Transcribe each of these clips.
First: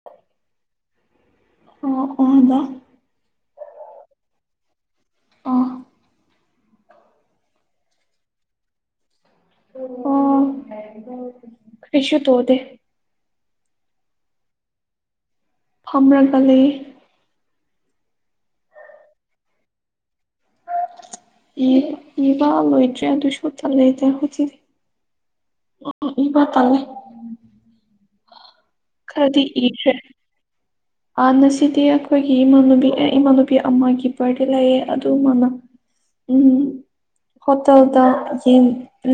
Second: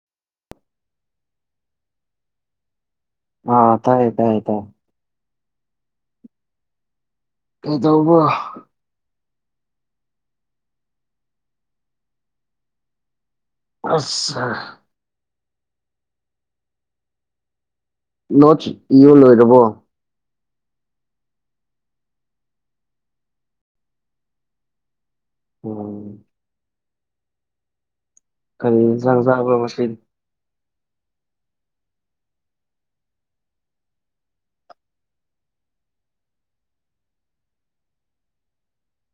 [inaudible] ꯑꯣ ꯑꯣ [unintelligible] ꯑ ꯇꯥꯏ ꯇꯥꯏ ꯇꯥꯢ ꯑꯣ ꯀꯩꯗꯧꯕ ꯑꯣ ꯀꯔꯤꯁꯧ ꯇꯧꯗꯦ ꯑꯠꯆꯥ ꯐꯝꯔꯒ ꯂꯩ ꯅꯣꯠ ꯢꯕꯥ ꯂꯣꯏꯔꯕꯣ ꯏ ꯏꯕ ꯂꯣꯏꯗ꯭ꯔꯤ ꯑꯗꯨꯢꯁꯨ ꯇꯜꯂꯦꯗ ꯍꯧꯖꯤꯛ ꯎꯝ ꯀꯔꯤ ꯏꯟꯁꯥꯡ ꯈꯔꯗꯤ ꯆꯥꯕ꯭ꯔꯣ ꯢꯈ꯭ꯔꯦ ꯉꯁꯤꯗꯤ ꯑ ꯉꯁꯤꯗꯤ ꯑꯩꯈꯣꯏꯒꯤ ꯏꯃꯥꯟꯅꯕꯤ ꯛꯦ ꯏꯃꯥꯟꯅꯕꯤ ꯑꯃꯒꯤ ꯕꯥꯔꯗꯦ ꯂꯩꯌꯦ ꯑꯗꯨꯃꯅ ꯎꯝ ꯍꯣꯇꯦꯜꯗ ꯌꯦꯟ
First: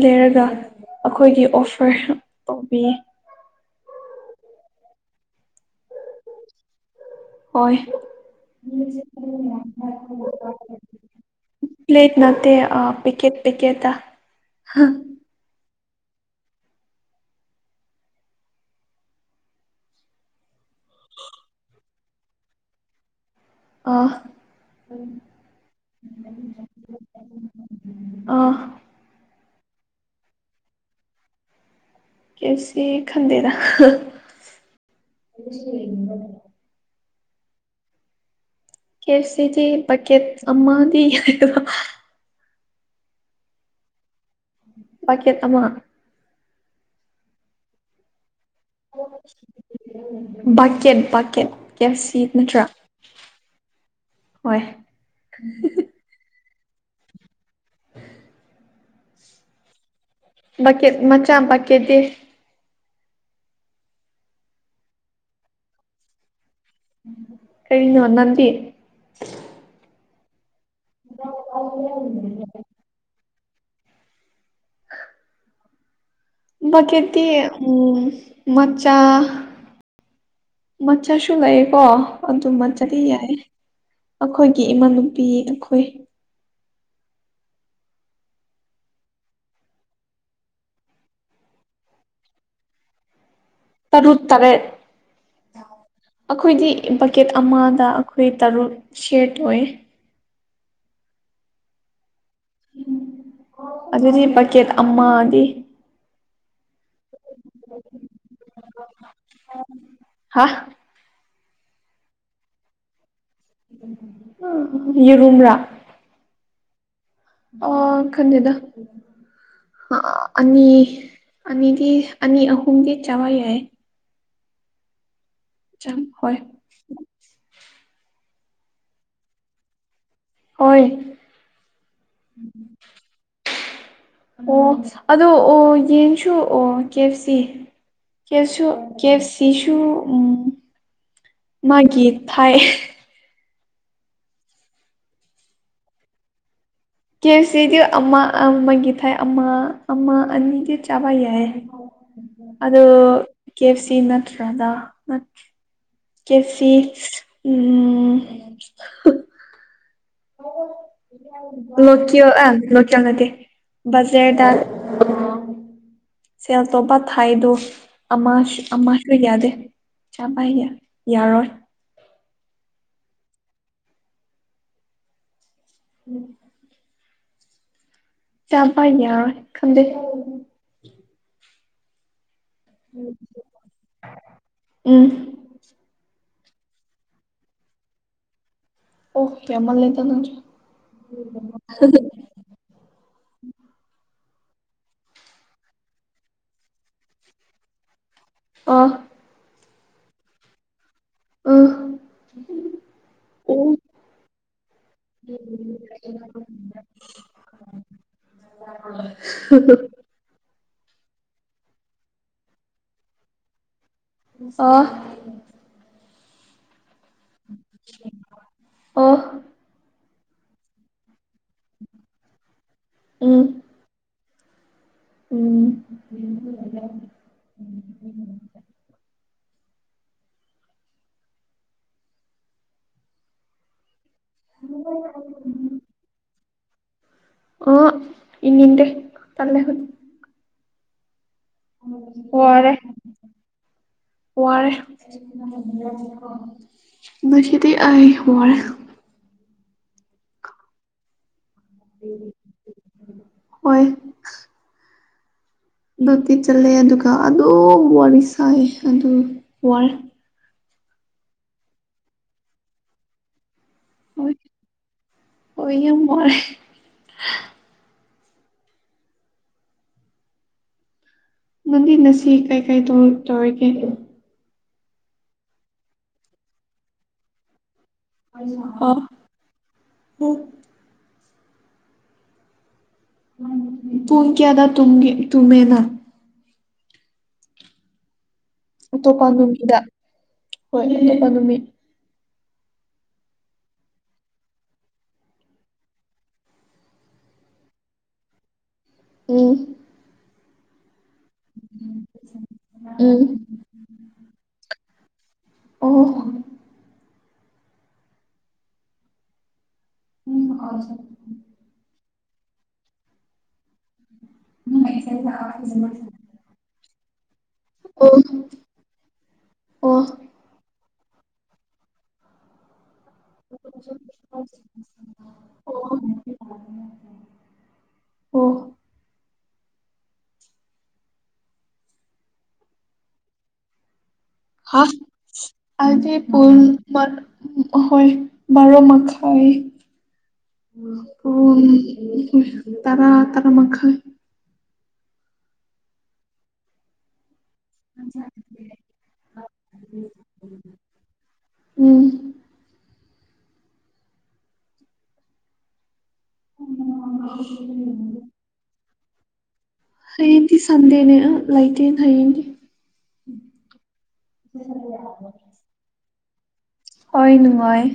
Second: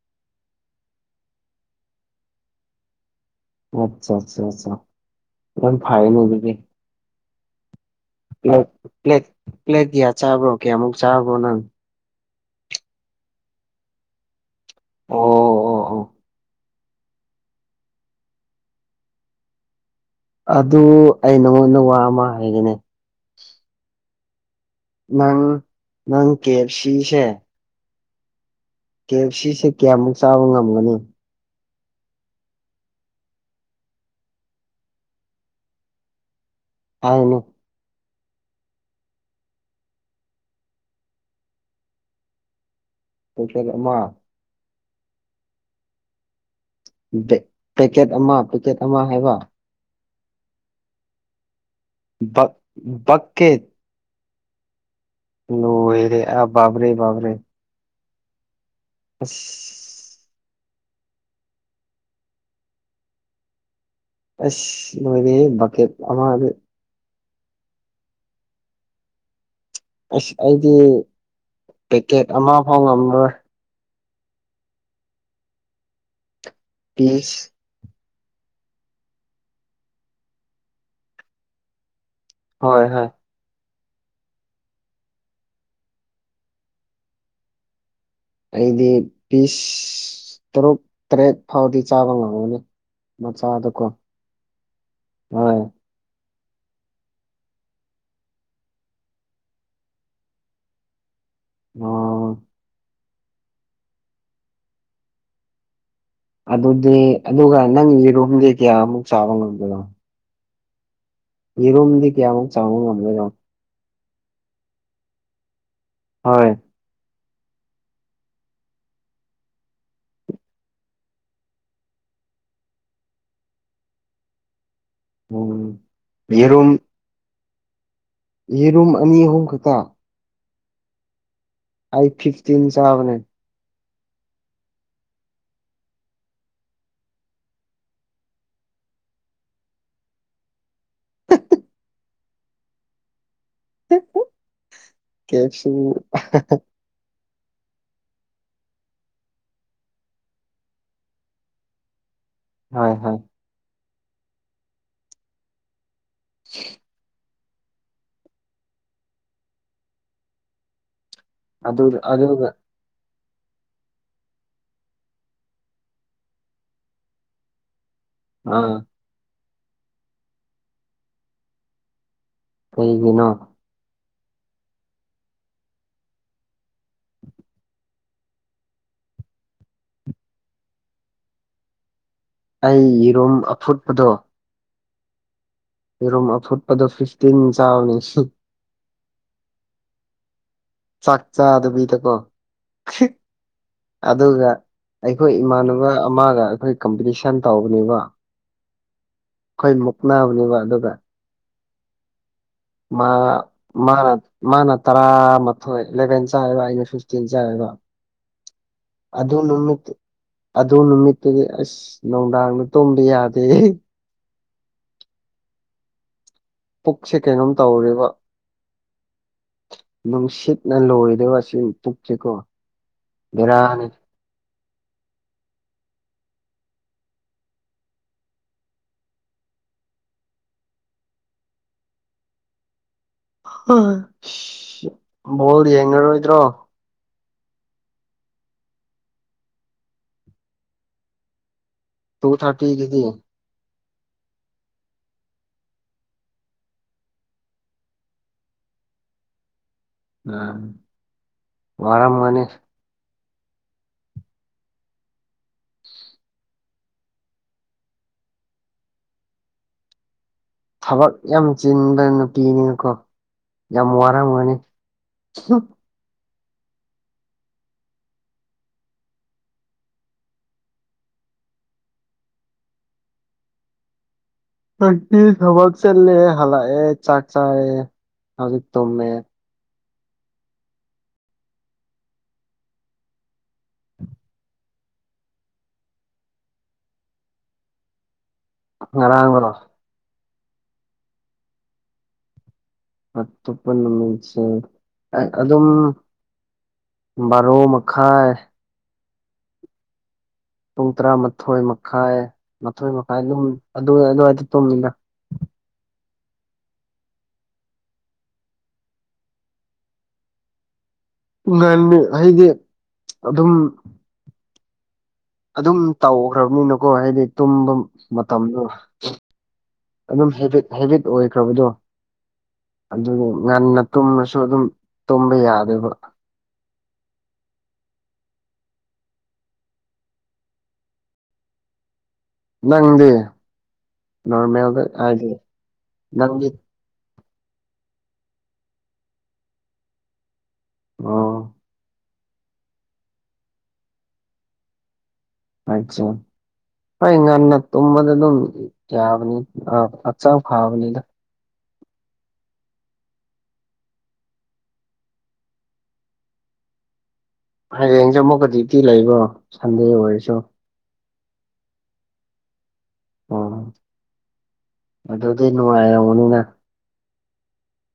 ꯂꯩꯔꯒ ꯑꯩꯈꯣꯏꯒꯤ ꯑꯣꯐꯔ ꯇꯧꯕꯤ ꯑꯆꯥ ꯑꯆꯥ ꯌꯥꯝ ꯐꯩꯅꯦ ꯑꯗꯨꯗꯤ ꯍꯣꯢ ꯄ꯭ꯂꯦꯠ ꯄ꯭ꯂꯦꯠ ꯄ꯭ꯂꯦꯠ ꯀꯌꯥ ꯆꯥꯕ꯭ꯔꯣ ꯀꯌꯥꯃꯨꯛ ꯆꯥꯕ꯭ꯔꯣ ꯅꯪ ꯄ꯭ꯂꯦꯠ ꯅꯠꯇꯦ ꯑꯥ ꯄꯤꯀꯦꯠ ꯄꯤꯀꯦꯠꯇ ꯑꯣ ꯑꯣ ꯑꯣ ꯑꯗꯨ ꯑꯩ ꯅꯪꯉꯣꯟꯗ ꯋꯥ ꯑꯃ ꯍꯥꯏꯒꯦꯅꯦ ꯑꯥ ꯅꯪ ꯅꯪ ꯀꯦ ꯑꯦꯞ ꯁꯤꯁꯦ ꯑꯥ ꯀꯦ ꯑꯦꯐ ꯁꯤꯁꯦ ꯀꯌꯥꯃꯨꯛ ꯆꯥꯕ ꯉꯝꯒꯅꯤ ꯀꯦ ꯑꯦꯞ ꯁꯤ ꯈꯪꯗꯦꯗ ꯍꯥꯢꯔꯅꯨ ꯀꯦ ꯑꯦꯞ ꯁꯤꯗꯤ ꯄꯀꯦꯠ ꯑꯃꯗꯤ ꯄꯀꯦꯠ ꯑꯃ ꯄꯀꯦꯠ ꯑꯃ ꯄꯀꯦꯠ ꯑꯃ ꯄꯦꯀꯦꯠ ꯑꯃ ꯍꯥꯢꯕ ꯕꯛꯀꯦꯠ ꯕꯛꯀꯦꯠ ꯀꯦ ꯑꯦꯞ ꯁꯤ ꯕꯛ ꯅꯠꯇ꯭ꯔꯥ ꯕꯛꯀꯦꯠ ꯍꯣꯏ ꯂꯣꯢꯔꯦ ꯑ ꯕꯥꯕꯔꯦ ꯕꯥꯕꯔꯦ ꯑꯁ ꯕꯛꯀꯦꯠ ꯃꯆꯥ ꯕꯛꯀꯦꯠꯇꯤ ꯑꯁ ꯂꯣꯢꯔꯦꯍꯦ ꯄꯥꯛꯀꯦꯠ ꯑꯃꯗꯤ ꯀꯩꯅꯤ ꯅꯪꯗꯤ ꯑꯁ ꯑꯩꯗꯤ ꯄꯦꯛꯀꯦꯠ ꯑꯃꯐꯥꯎ ꯉꯝꯃꯣꯏ ꯄꯥꯛꯀꯦꯠꯇꯤ ꯄꯤꯁ ꯎꯝ ꯃꯆꯥ ꯃꯆꯥꯁꯨ ꯂꯩꯌꯦꯀꯣ ꯑꯗꯨ ꯍꯣꯏ ꯃꯆꯥꯗꯤ ꯍꯣꯏ ꯌꯥꯏ ꯑꯩꯈꯣꯏꯒꯤ ꯏꯃꯥꯅꯨꯄꯤ ꯑꯩꯈꯣꯏ ꯑꯩꯗꯤ ꯄꯤꯁ ꯇꯔꯨꯛ ꯇꯔꯦꯠ ꯐꯥꯎꯗꯤ ꯆꯥꯕ ꯉꯝꯒꯅꯤ ꯃꯆꯥꯗꯣ ꯇꯔꯨꯛ ꯇꯔꯦꯠ ꯑꯈꯣꯏꯗꯤ ꯕꯛꯀꯦꯠ ꯑꯃꯗ ꯑꯩꯈꯣꯏ ꯇꯔꯨꯛ ꯁ꯭ꯌꯤꯔ ꯇꯧꯋꯦ ꯑꯣ ꯑꯗꯨꯗꯤ ꯕꯀꯦꯠ ꯑꯃꯗꯤ ꯑꯗꯨꯗꯤ ꯑꯗꯨꯒ ꯅꯪ ꯌꯦꯔꯨꯝꯗꯤ ꯀꯌꯥꯃꯨꯛ ꯆꯥꯕ ꯉꯝꯗꯣꯏꯅꯣ ꯍꯥ ꯌꯦꯔꯨꯝꯗꯤ ꯀꯌꯥꯃꯨꯛ ꯆꯥꯕ ꯉꯝꯗꯣꯏꯅꯣ ꯑ ꯌꯦꯔꯨꯝꯔꯥ ꯍꯣꯏ ꯑ ꯈꯪꯗꯦꯗꯥ ꯑꯅꯤ ꯑꯅꯤꯗꯤ ꯑꯅꯤ ꯑꯍꯨꯝꯒꯤ ꯆꯥꯕ ꯌꯥꯏ ꯎꯝ ꯆꯪ ꯍꯣꯏ ꯌꯦꯔꯨꯝ ꯌꯦꯔꯨꯝ ꯑꯅꯤ ꯑꯍꯨꯝ ꯈꯛꯇ ꯍꯣꯏ ꯑꯩ ꯐꯤꯐꯇꯤꯟ ꯆꯥꯕꯅꯦ ꯑꯣ ꯑꯗꯣ ꯑꯣ ꯌꯦꯟꯁꯨ ꯑꯣ ꯀꯦ ꯑꯦꯐ ꯁꯤ ꯀꯦꯞꯁꯨ ꯀꯦ ꯑꯦꯐ ꯁꯤꯁꯨ ꯎꯝ ꯃꯥꯒꯤ ꯊꯥꯏ ꯀꯦ ꯑꯦꯐ ꯁꯤ ꯀꯦ ꯑꯦꯐ ꯁꯤꯗꯤ ꯑꯃ ꯑꯃꯒꯤ ꯊꯥꯏ ꯑꯃ ꯑꯃ ꯑꯅꯤꯗꯤ ꯆꯥꯕ ꯌꯥꯏꯌꯦ ꯑꯗꯨ ꯍꯣꯏ ꯍꯣꯏ ꯀꯦꯐ ꯁꯤ ꯅꯠꯇ꯭ꯔꯥꯗꯥ ꯅꯠ ꯀꯦꯐ ꯁꯤ ꯎꯝ ꯑꯗꯨ ꯂꯣꯠꯀ꯭ꯌꯣ ꯑꯗꯨꯒ ꯑꯦꯟ ꯂꯣꯠꯆꯥ ꯅꯠꯇꯦ ꯕꯖꯔꯗ ꯁꯦꯜ ꯇꯣꯞꯄ ꯊꯥꯏꯗꯣ ꯑꯃꯁꯨ ꯑꯥ ꯑꯃꯁꯨ ꯌꯥꯗꯦ ꯆꯥꯕꯥꯏꯒꯤ ꯌꯥꯔꯣꯏ ꯀꯩꯒꯤꯅꯣ ꯎꯝ ꯆꯥꯕ ꯌꯥꯔꯣꯏ ꯈꯪꯗꯦ ꯑꯩ ꯌꯦꯔꯨꯝ ꯑꯐꯨꯠꯄꯗꯣ ꯎꯝ ꯌꯦꯔꯨꯝ ꯑꯐꯨꯠꯄꯗꯣ ꯐꯤꯐꯇꯤꯟ ꯆꯥꯎꯅꯤ ꯑꯦ ꯌꯥꯝꯃꯜꯂꯦꯗꯥ ꯅꯪꯁꯨ ꯆꯥꯛ ꯆꯥꯗꯕꯤꯗꯀꯣ ꯑꯗꯨꯒ ꯑꯩꯈꯣꯏ ꯏꯃꯥꯟꯅꯕ ꯑꯃꯒ ꯑꯩꯈꯣꯏ ꯀꯝꯄꯤꯇꯤꯁꯟ ꯇꯧꯕꯅꯤꯕꯣ ꯑ ꯑꯩꯈꯣꯏ ꯃꯨꯛꯅꯕꯅꯦꯕꯥ ꯑꯗꯨꯒ ꯎꯝ ꯃꯥ ꯎ ꯃꯥ ꯃꯥꯅ ꯇꯔꯥꯃꯥꯊꯣꯏ ꯏꯂꯦꯚꯦꯟ ꯆꯥꯏ ꯑꯕ ꯑꯩꯅ ꯐꯤꯐꯇꯤꯟ ꯆꯥꯏ ꯑꯕ [unintelligible] ꯑꯗꯨ ꯅꯨꯃꯤꯠꯇꯨꯗꯤ ꯑꯁ ꯅꯨꯡꯗꯥꯡꯅ ꯇꯨꯝꯕ ꯌꯥꯗꯦ ꯑꯣ ꯄꯨꯛꯁꯦ ꯀꯩꯅꯣꯝ ꯇꯧꯔꯦꯕꯥ ꯑꯣ ꯅꯨꯡꯁꯤꯠꯅ ꯂꯣꯏꯔꯦꯕ ꯁꯤ ꯄꯨꯛꯁꯦꯀꯣ ꯎꯝ ꯕꯦꯔꯥꯅꯤ ꯎꯝ ꯕꯣꯜ ꯌꯦꯡꯉꯔꯣꯏꯗ꯭ꯔꯣ ꯑꯣ ꯌꯦꯡꯅꯤꯪꯗꯦ ꯇꯜꯂꯦ ꯇꯨ ꯋꯥꯔꯦ ꯊꯥꯔꯇꯤꯒꯤꯗꯤ ꯋꯥꯔꯦ ꯉꯁꯤꯗꯤ ꯑꯩ ꯋꯥꯔꯦ ꯑꯝ ꯋꯥꯔꯝꯒꯅꯤ ꯋꯥꯏ ꯗꯣꯇꯤ ꯆꯜꯂꯦ ꯑꯗꯨꯒ ꯑꯗꯨꯝ ꯋꯥꯔꯤ ꯁꯥꯏ ꯑꯗꯨ ꯋꯥꯔꯦ ꯊꯕꯛ ꯌꯥꯝ ꯆꯤꯟꯕ ꯅꯨꯄꯤꯅꯤꯅꯀꯣ ꯌꯥꯝ ꯋꯥꯔꯝꯒꯅꯤ ꯑꯩ ꯌꯥꯝ ꯋꯥꯏ ꯅꯪꯗꯤ ꯅꯁꯤ ꯀꯩꯀꯩ ꯇ ꯇꯧꯔꯤꯒꯦ ꯉꯁꯤ ꯊꯕꯛ ꯆꯠꯂꯦ ꯍꯜꯂꯛꯑꯦ ꯆꯥꯛ ꯆꯥꯔꯦ ꯍꯧꯖꯤꯛ ꯑꯣꯍꯣ ꯇꯨꯝꯃꯦ ꯎꯝ ꯄꯨꯡ ꯀꯌꯥꯗ ꯇꯨꯝꯒꯦ ꯇꯨꯝꯃꯦ ꯅꯪ ꯑꯇꯣꯞꯄ ꯉꯔꯥꯡꯔꯣ ꯅꯨꯃꯤꯗ ꯍꯣꯏ ꯑꯇꯣꯞꯄ ꯅꯨꯃꯤꯠ ꯑꯇꯣꯞꯄ ꯅꯨꯃꯤꯠꯁꯦ ꯑꯗꯨꯝ ꯕꯥꯔꯣ ꯃꯈꯥꯏ ꯎꯝ ꯄꯨꯡ ꯇꯔꯥꯃꯥꯊꯣꯏ ꯃꯈꯥꯏ ꯃꯥꯊꯣꯏ ꯃꯈꯥꯏ ꯎꯝ ꯑꯗꯨꯝ ꯑꯗꯨ ꯑꯗꯨꯋꯥꯏꯗ ꯇꯨꯝꯃꯤꯗ ꯑꯣ [inaudible] ꯉꯟꯂꯦ ꯍꯥꯏꯗꯤ ꯑꯗꯨꯝ [inaudible] ꯑꯗꯨꯝ ꯇꯧꯈ꯭ꯔꯕꯅꯤꯅꯀꯣ ꯍꯥꯏꯗꯤ ꯇꯨꯝꯕ ꯑꯣ ꯃꯇꯝꯗꯣ ꯑꯣ ꯑꯗꯨꯝ ꯍꯦꯕꯤꯠ ꯍꯦꯕꯤꯠ ꯑꯣꯏꯈ꯭ꯔꯕꯗꯣ ꯑꯗꯨꯅꯤ ꯉꯟꯅ ꯇꯨꯝꯃꯁꯨ ꯑꯗꯨꯝ ꯇꯨꯝꯕ ꯌꯥꯗꯦꯕ ꯑꯣ ꯑꯣ ꯅꯪꯗꯤ ꯍ ꯅꯣꯔꯃꯦꯜꯗ ꯍꯥꯏꯗꯤ ꯑꯩꯗꯤ ꯅꯪꯗꯤ ꯄꯨꯡ ꯍꯣꯏ ꯕꯔꯣ ꯃꯈꯥꯏ ꯑꯣ ꯄꯨꯡ‌ ꯇꯔꯥ ꯇꯔꯥ ꯃꯈꯥꯏ ꯍꯣꯏ ꯉꯟꯅ ꯇꯨꯝꯕꯗꯤ ꯑꯗꯨꯝ ꯌꯥꯕꯅꯤ ꯑ ꯑꯆꯥꯡ ꯐꯥꯕꯅꯤꯗ ꯎꯝ [inaudible] ꯍꯌꯦꯡꯁꯦ ꯑꯃꯨꯛꯀ ꯗꯤꯌꯨꯇꯤ ꯂꯩꯕ꯭ꯔꯣ ꯁꯟꯗꯦ ꯑꯣꯏ ꯍꯌꯦꯡꯗꯤ ꯁꯟꯗꯦꯅꯦ ꯂꯩꯇꯦꯅ ꯍꯌꯦꯡꯗꯤ ꯑꯣ ꯑꯗꯨꯗꯤ ꯅꯨꯡꯉꯥꯏꯔꯝꯒꯅꯤꯅ ꯍꯣꯏ ꯅꯨꯡꯉꯥꯏꯌꯦ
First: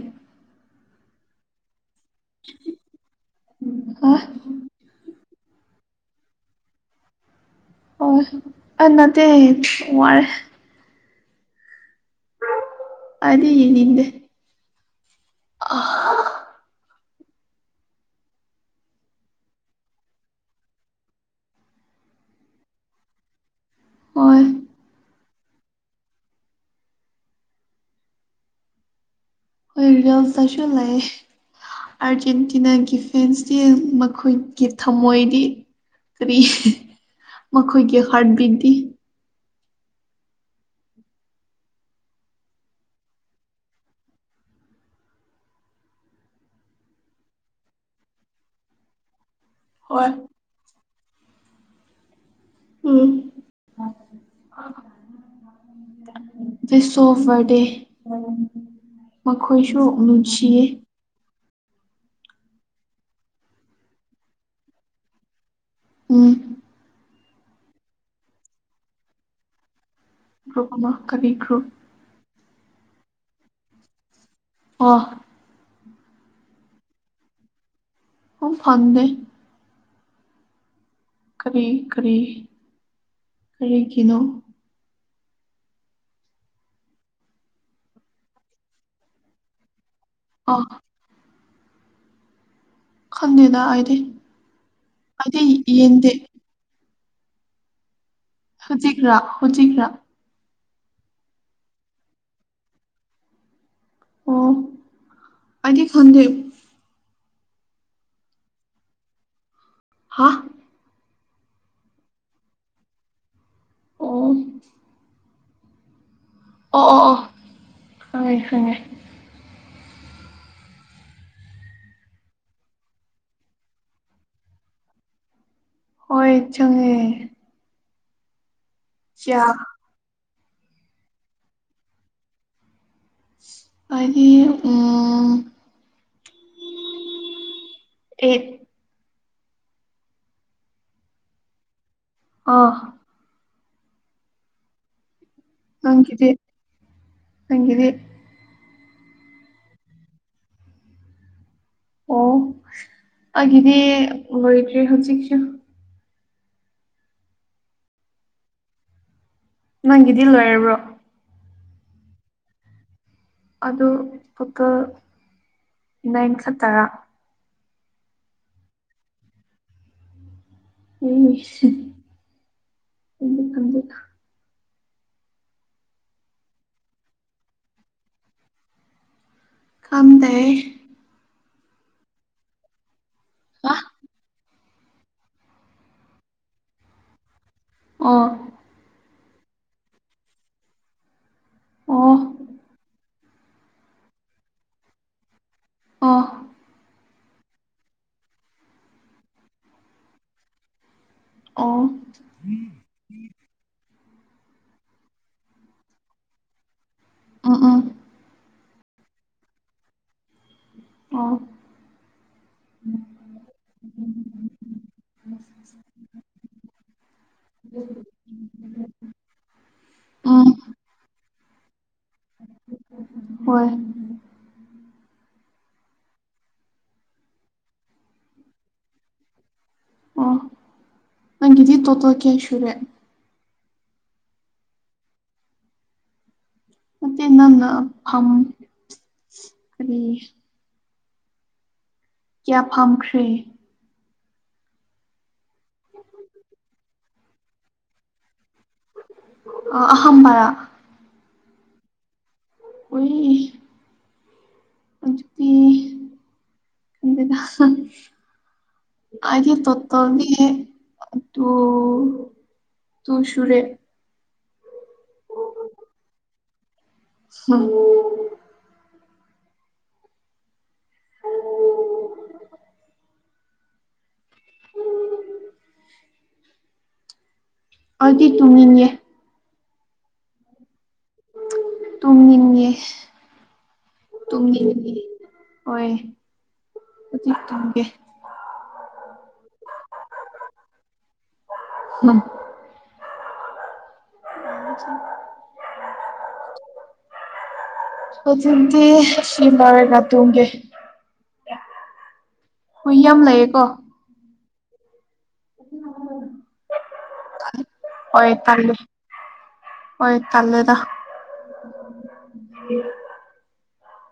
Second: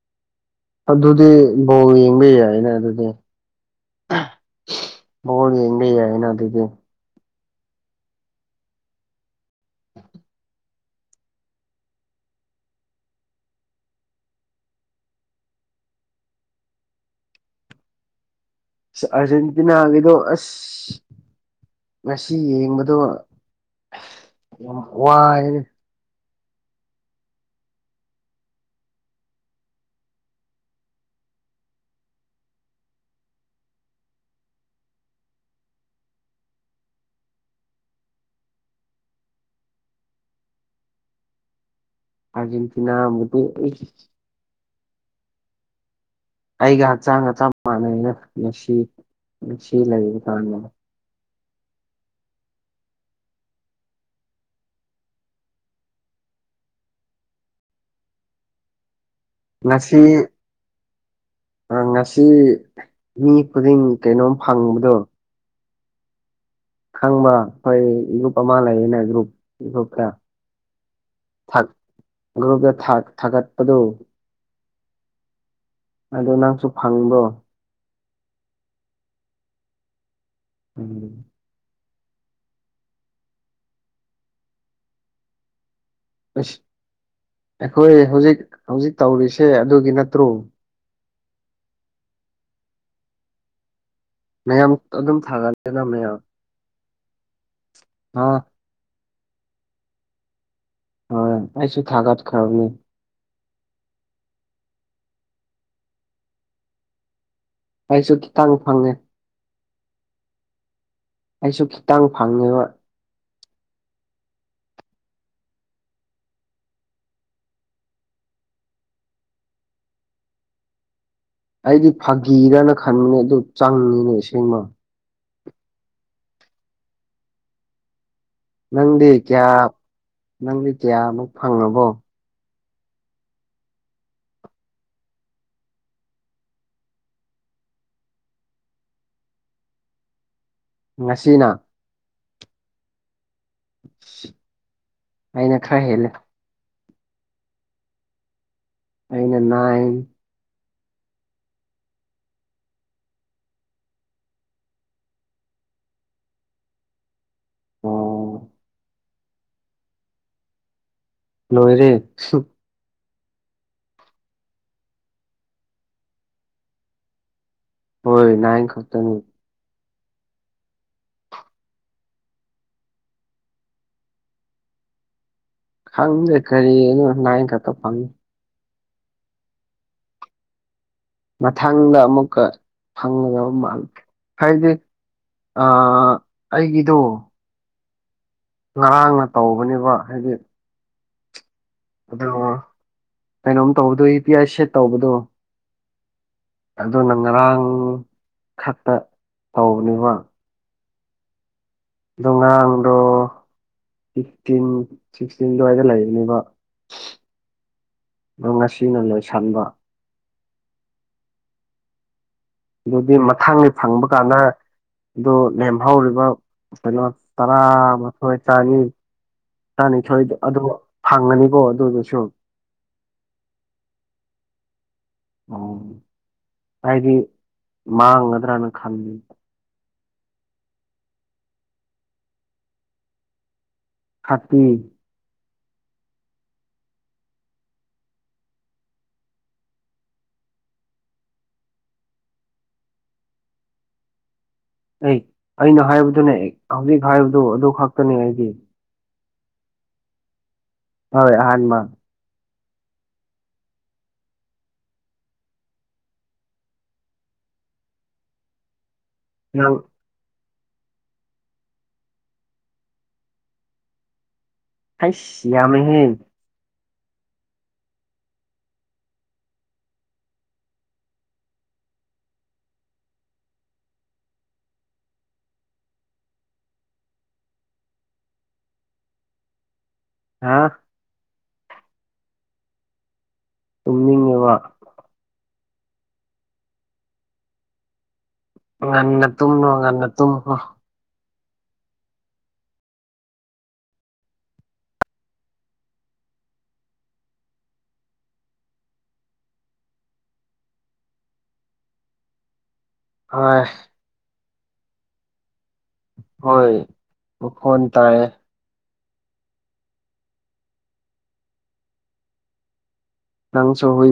ꯑꯗꯨꯗꯤ ꯕꯣꯜ ꯌꯦꯡꯕ ꯌꯥꯏꯅ ꯑꯗꯨꯗꯤ ꯍꯥ ꯕꯣꯜ ꯌꯦꯡꯕ ꯌꯥꯏꯅ ꯑꯗꯨꯗꯤ ꯍꯣꯏ ꯑ ꯅꯠꯇꯦ ꯋꯥꯔꯦ ꯑꯩꯗꯤ ꯌꯦꯅꯤꯡꯗꯦ [inaudible] ꯑꯥꯔꯖꯦꯟꯇꯤꯅꯥꯒꯤꯗꯣ ꯑꯁ ꯉꯁꯤ ꯌꯦꯡꯕꯗꯣ ꯍꯣꯏ ꯌꯥꯝ ꯋꯥꯏꯌꯦ ꯑꯩꯈꯣꯏ ꯔꯤꯜꯁꯇꯁꯨ ꯂꯩ ꯑꯥꯔꯖꯦꯟꯇꯤꯅꯥꯒꯤ ꯐꯦꯟꯁꯇꯤ ꯃꯈꯣꯏꯒꯤ ꯊꯝꯃꯣꯏꯗꯤ ꯀꯔꯤ ꯃꯈꯣꯏꯒꯤ ꯍꯥꯔꯠ ꯕꯤꯠꯗꯤ ꯑꯥꯔꯖꯦꯟꯇꯤꯅꯥ [inaudible] ꯑꯩꯒꯤ ꯍꯛꯆꯥꯡꯒ ꯆꯞ ꯃꯥꯟꯅꯩꯌꯦ ꯉꯁꯤ ꯉꯁꯤ ꯍꯣꯏ ꯂꯩꯕꯗꯥꯏꯅꯦ ꯎꯝ [inaudible] ꯕꯥꯔꯗꯦ ꯃꯈꯣꯏꯁꯨ ꯅꯨꯡꯁꯤꯌꯦ ꯑ ꯉꯁꯤ ꯃꯤ ꯈꯨꯗꯤꯡ ꯀꯩꯅꯣꯝ ꯐꯪꯕꯗꯣ ꯎꯝ ꯈꯪꯕ ꯑꯩꯈꯣꯏ ꯒ꯭ꯔꯨꯞ ꯑꯃ ꯂꯩꯌꯦꯅ ꯒ꯭ꯔꯨꯞ ꯒ꯭ꯔꯨꯞ [inaudible] ꯒ꯭ꯔꯨꯞ ꯑꯃ ꯀꯔꯤ ꯒ꯭ꯔꯨꯞ ꯒ꯭ꯔꯨꯞꯇ ꯊꯥ ꯊꯥꯒꯠꯄꯗꯣ ꯑꯣ ꯑꯗꯣ ꯅꯪꯁꯨ ꯐꯪꯕ꯭ꯔꯣ ꯑꯣ ꯐꯪꯗꯦ ꯎꯝ ꯀꯔꯤ ꯀꯔꯤ ꯀꯔꯤꯒꯤꯅꯣ ꯑꯁ ꯑꯩꯈꯣꯏ ꯍꯧꯖꯤꯛ ꯍꯧꯖꯤꯛ ꯇꯧꯔꯤꯁꯦ ꯑꯗꯨꯒꯤ ꯅꯠꯇ꯭ꯔꯣ ꯑꯥ ꯈꯪꯗꯦꯗ ꯑꯩꯗꯤ ꯃꯌꯥꯝ ꯑꯗꯨꯝ ꯑꯩꯗꯤ ꯊꯥꯒꯠꯂꯦꯅ ꯌꯦꯡꯗꯦ ꯃꯌꯥꯝ ꯑꯥ ꯍꯨꯖꯤꯛꯔꯥ ꯍꯨꯖꯤꯛꯔꯥ ꯍꯣꯏ ꯑꯩꯥꯁꯨ ꯊꯥꯒꯠꯈ꯭ꯔꯝꯅꯦ ꯑꯣ ꯑꯩꯗꯤ ꯈꯪꯗꯦ ꯑꯩꯁꯨ ꯈꯤꯇꯪ ꯐꯪꯉꯦ ꯍꯥꯥ ꯑꯩꯁꯨ ꯈꯤꯇꯪ ꯐꯪꯉꯦꯕ ꯑꯣ ꯑꯣ ꯑꯣ ꯑꯣ ꯈꯪꯉꯦ ꯈꯪꯉꯦ ꯑꯩꯗꯤ ꯐꯥꯒꯤꯔꯅ ꯈꯟꯕꯅꯦ ꯑꯗꯨ ꯆꯪꯉꯤꯅꯦ ꯑꯁꯦꯡꯕ ꯍꯣꯏ ꯆꯪꯉꯦ ꯅꯪꯗꯤ ꯀꯌꯥ ꯅꯪꯗꯤ ꯀꯌꯥꯃꯨꯛ ꯐꯪꯉꯕꯣ ꯑꯩꯗꯤ ꯎꯝ ꯑꯦꯠ ꯉꯁꯤꯅ ꯑꯥ [unintelligible] ꯑꯩꯅ ꯈꯔ ꯍꯦꯜꯂꯦ ꯅꯪꯒꯤꯗꯤ ꯅꯪꯒꯤꯗꯤ ꯑꯩꯅ ꯅꯥꯏꯟ ꯑꯣ ꯑꯩꯒꯤꯗꯤ ꯂꯣꯏꯗ꯭ꯔꯤ ꯍꯧꯖꯤꯛꯁꯨ ꯑꯣ ꯅꯪꯒꯤꯗꯤ ꯂꯣꯏꯔꯕꯣ ꯂꯣꯏꯔꯦ ꯑꯗꯨ ꯇꯣꯇꯜ ꯅꯥꯏꯟ ꯈꯠꯇꯔꯥ ꯍꯣꯏ ꯅꯥꯏꯟ ꯈꯛꯇꯅꯤ ꯏꯁ ꯑꯩꯗꯤ ꯈꯪꯗꯦꯀꯣ ꯈꯪꯗꯦ ꯀꯔꯤꯅꯣ ꯅꯥꯏꯟ ꯈꯛꯇ ꯐꯪꯉꯦ ꯀꯝꯗꯦ ꯃꯊꯪꯗ ꯑꯃꯨꯛꯀ ꯐꯪꯒꯗꯕ ꯍꯥ ꯃꯥꯟꯈ꯭ꯔꯦ ꯍꯥꯏꯗꯤ ꯑꯩꯒꯤꯗꯣ ꯑꯣ ꯉꯔꯥꯡꯅ ꯇꯧꯕꯅꯦꯕ ꯍꯥꯏꯗꯤ ꯑꯣ ꯑꯗꯣ ꯀꯩꯅꯣꯝ ꯇꯧꯕꯗꯣ ꯏ ꯄꯤ ꯑꯥꯏ ꯁꯦꯠ ꯇꯧꯕꯗꯣ ꯑꯣ ꯑꯗꯨꯅ ꯉꯔꯥꯡ ꯈꯠꯇ ꯇꯧꯕꯅꯦꯕ ꯑꯣ ꯑꯗꯣ ꯉꯔꯥꯡꯗꯣ ꯐꯤꯐꯇꯤꯟ ꯁꯤꯛꯁꯇꯤꯟ ꯑꯗꯨꯋꯥꯏꯗ ꯂꯩꯔꯅꯦꯕ ꯎꯝ ꯎꯝ ꯑꯗꯣ ꯉꯁꯤꯅ ꯂꯣꯏꯁꯟꯕ ꯑꯣ ꯑꯗꯨꯗꯤ ꯃꯊꯥꯡꯒꯤ ꯐꯪꯕ ꯀꯥꯟꯗ ꯑꯗꯣ ꯂꯦꯝꯍꯧꯔꯤꯕ ꯀꯩꯅꯣ ꯇꯔꯥꯃꯊꯣꯏ ꯆꯥꯅꯤ ꯇꯔꯥꯅꯤꯊꯣꯏꯗ ꯎꯝ ꯑꯗꯣ ꯐꯪꯒꯅꯤꯀꯣ ꯑꯗꯨꯗꯨꯁꯨ ꯍꯣꯏ ꯑꯣ ꯍꯥꯏꯗꯤ ꯃꯥꯡꯒꯗ꯭ꯔꯅ ꯈꯜꯂꯤ ꯑꯣ ꯅꯪꯒꯤꯗꯤ ꯇꯣꯇꯜ ꯀꯌꯥ ꯁꯨꯔꯦ ꯊ꯭ꯔꯥꯇꯤ ꯅꯠꯇꯦ ꯅꯪꯅ ꯐꯝ ꯀꯔꯤ ꯀꯌꯥ ꯐꯝꯈ꯭ꯔꯦ ꯑꯦ ꯑꯩꯅ ꯍꯥꯏꯕꯗꯨꯅꯦ ꯍꯧꯖꯤꯛ ꯍꯥꯏꯕꯗꯣ ꯑꯗꯨ ꯈꯛꯇꯅꯦ ꯑꯩꯗꯤ ꯑ ꯑꯍꯝꯕꯔ ꯍꯣꯏ ꯑꯍꯥꯟꯕ ꯎꯏ ꯑꯗꯨꯗꯤ ꯎꯏ ꯑꯗꯨꯗ ꯑꯩꯒꯤ ꯅꯪ ꯇꯣꯇꯜꯗꯤ ꯇꯨ ꯇꯨ ꯁꯨꯨꯔꯦ ꯍꯥꯏꯁ ꯌꯥꯝꯃꯦꯍꯦ ꯎꯝ ꯑꯗꯨꯗꯤ ꯇꯨꯡ ꯏꯟꯒꯦ ꯍꯥꯥ ꯇꯨꯝꯅꯤꯡꯉꯦ ꯇꯨꯝꯅꯤꯡꯉꯦꯕ ꯇꯨꯝꯅꯤꯡꯉꯦ ꯍꯣꯏ ꯑꯗꯨꯗꯤ ꯇꯨꯝꯒꯦ ꯉꯟꯅ ꯇꯨꯝꯃꯣ ꯉꯟꯅ ꯇꯨꯝꯃꯣ ꯎꯝ [inaudible] ꯍꯧꯖꯤꯛꯗꯤ ꯁꯤ ꯂꯧꯏꯔꯒ ꯇꯨꯝꯒꯦ ꯍꯨꯏ ꯌꯥꯝ ꯍꯣꯏ ꯂꯩꯌꯦꯀꯣ ꯍꯣꯏ ꯃꯈꯣꯟ ꯇꯥꯏꯌꯦ ꯍꯣꯏ ꯇꯜꯂꯦ ꯍꯣꯏ ꯇꯜꯂꯦꯗ [unintelligible] ꯂꯥꯏꯕꯛ ꯆꯥꯎꯋꯤ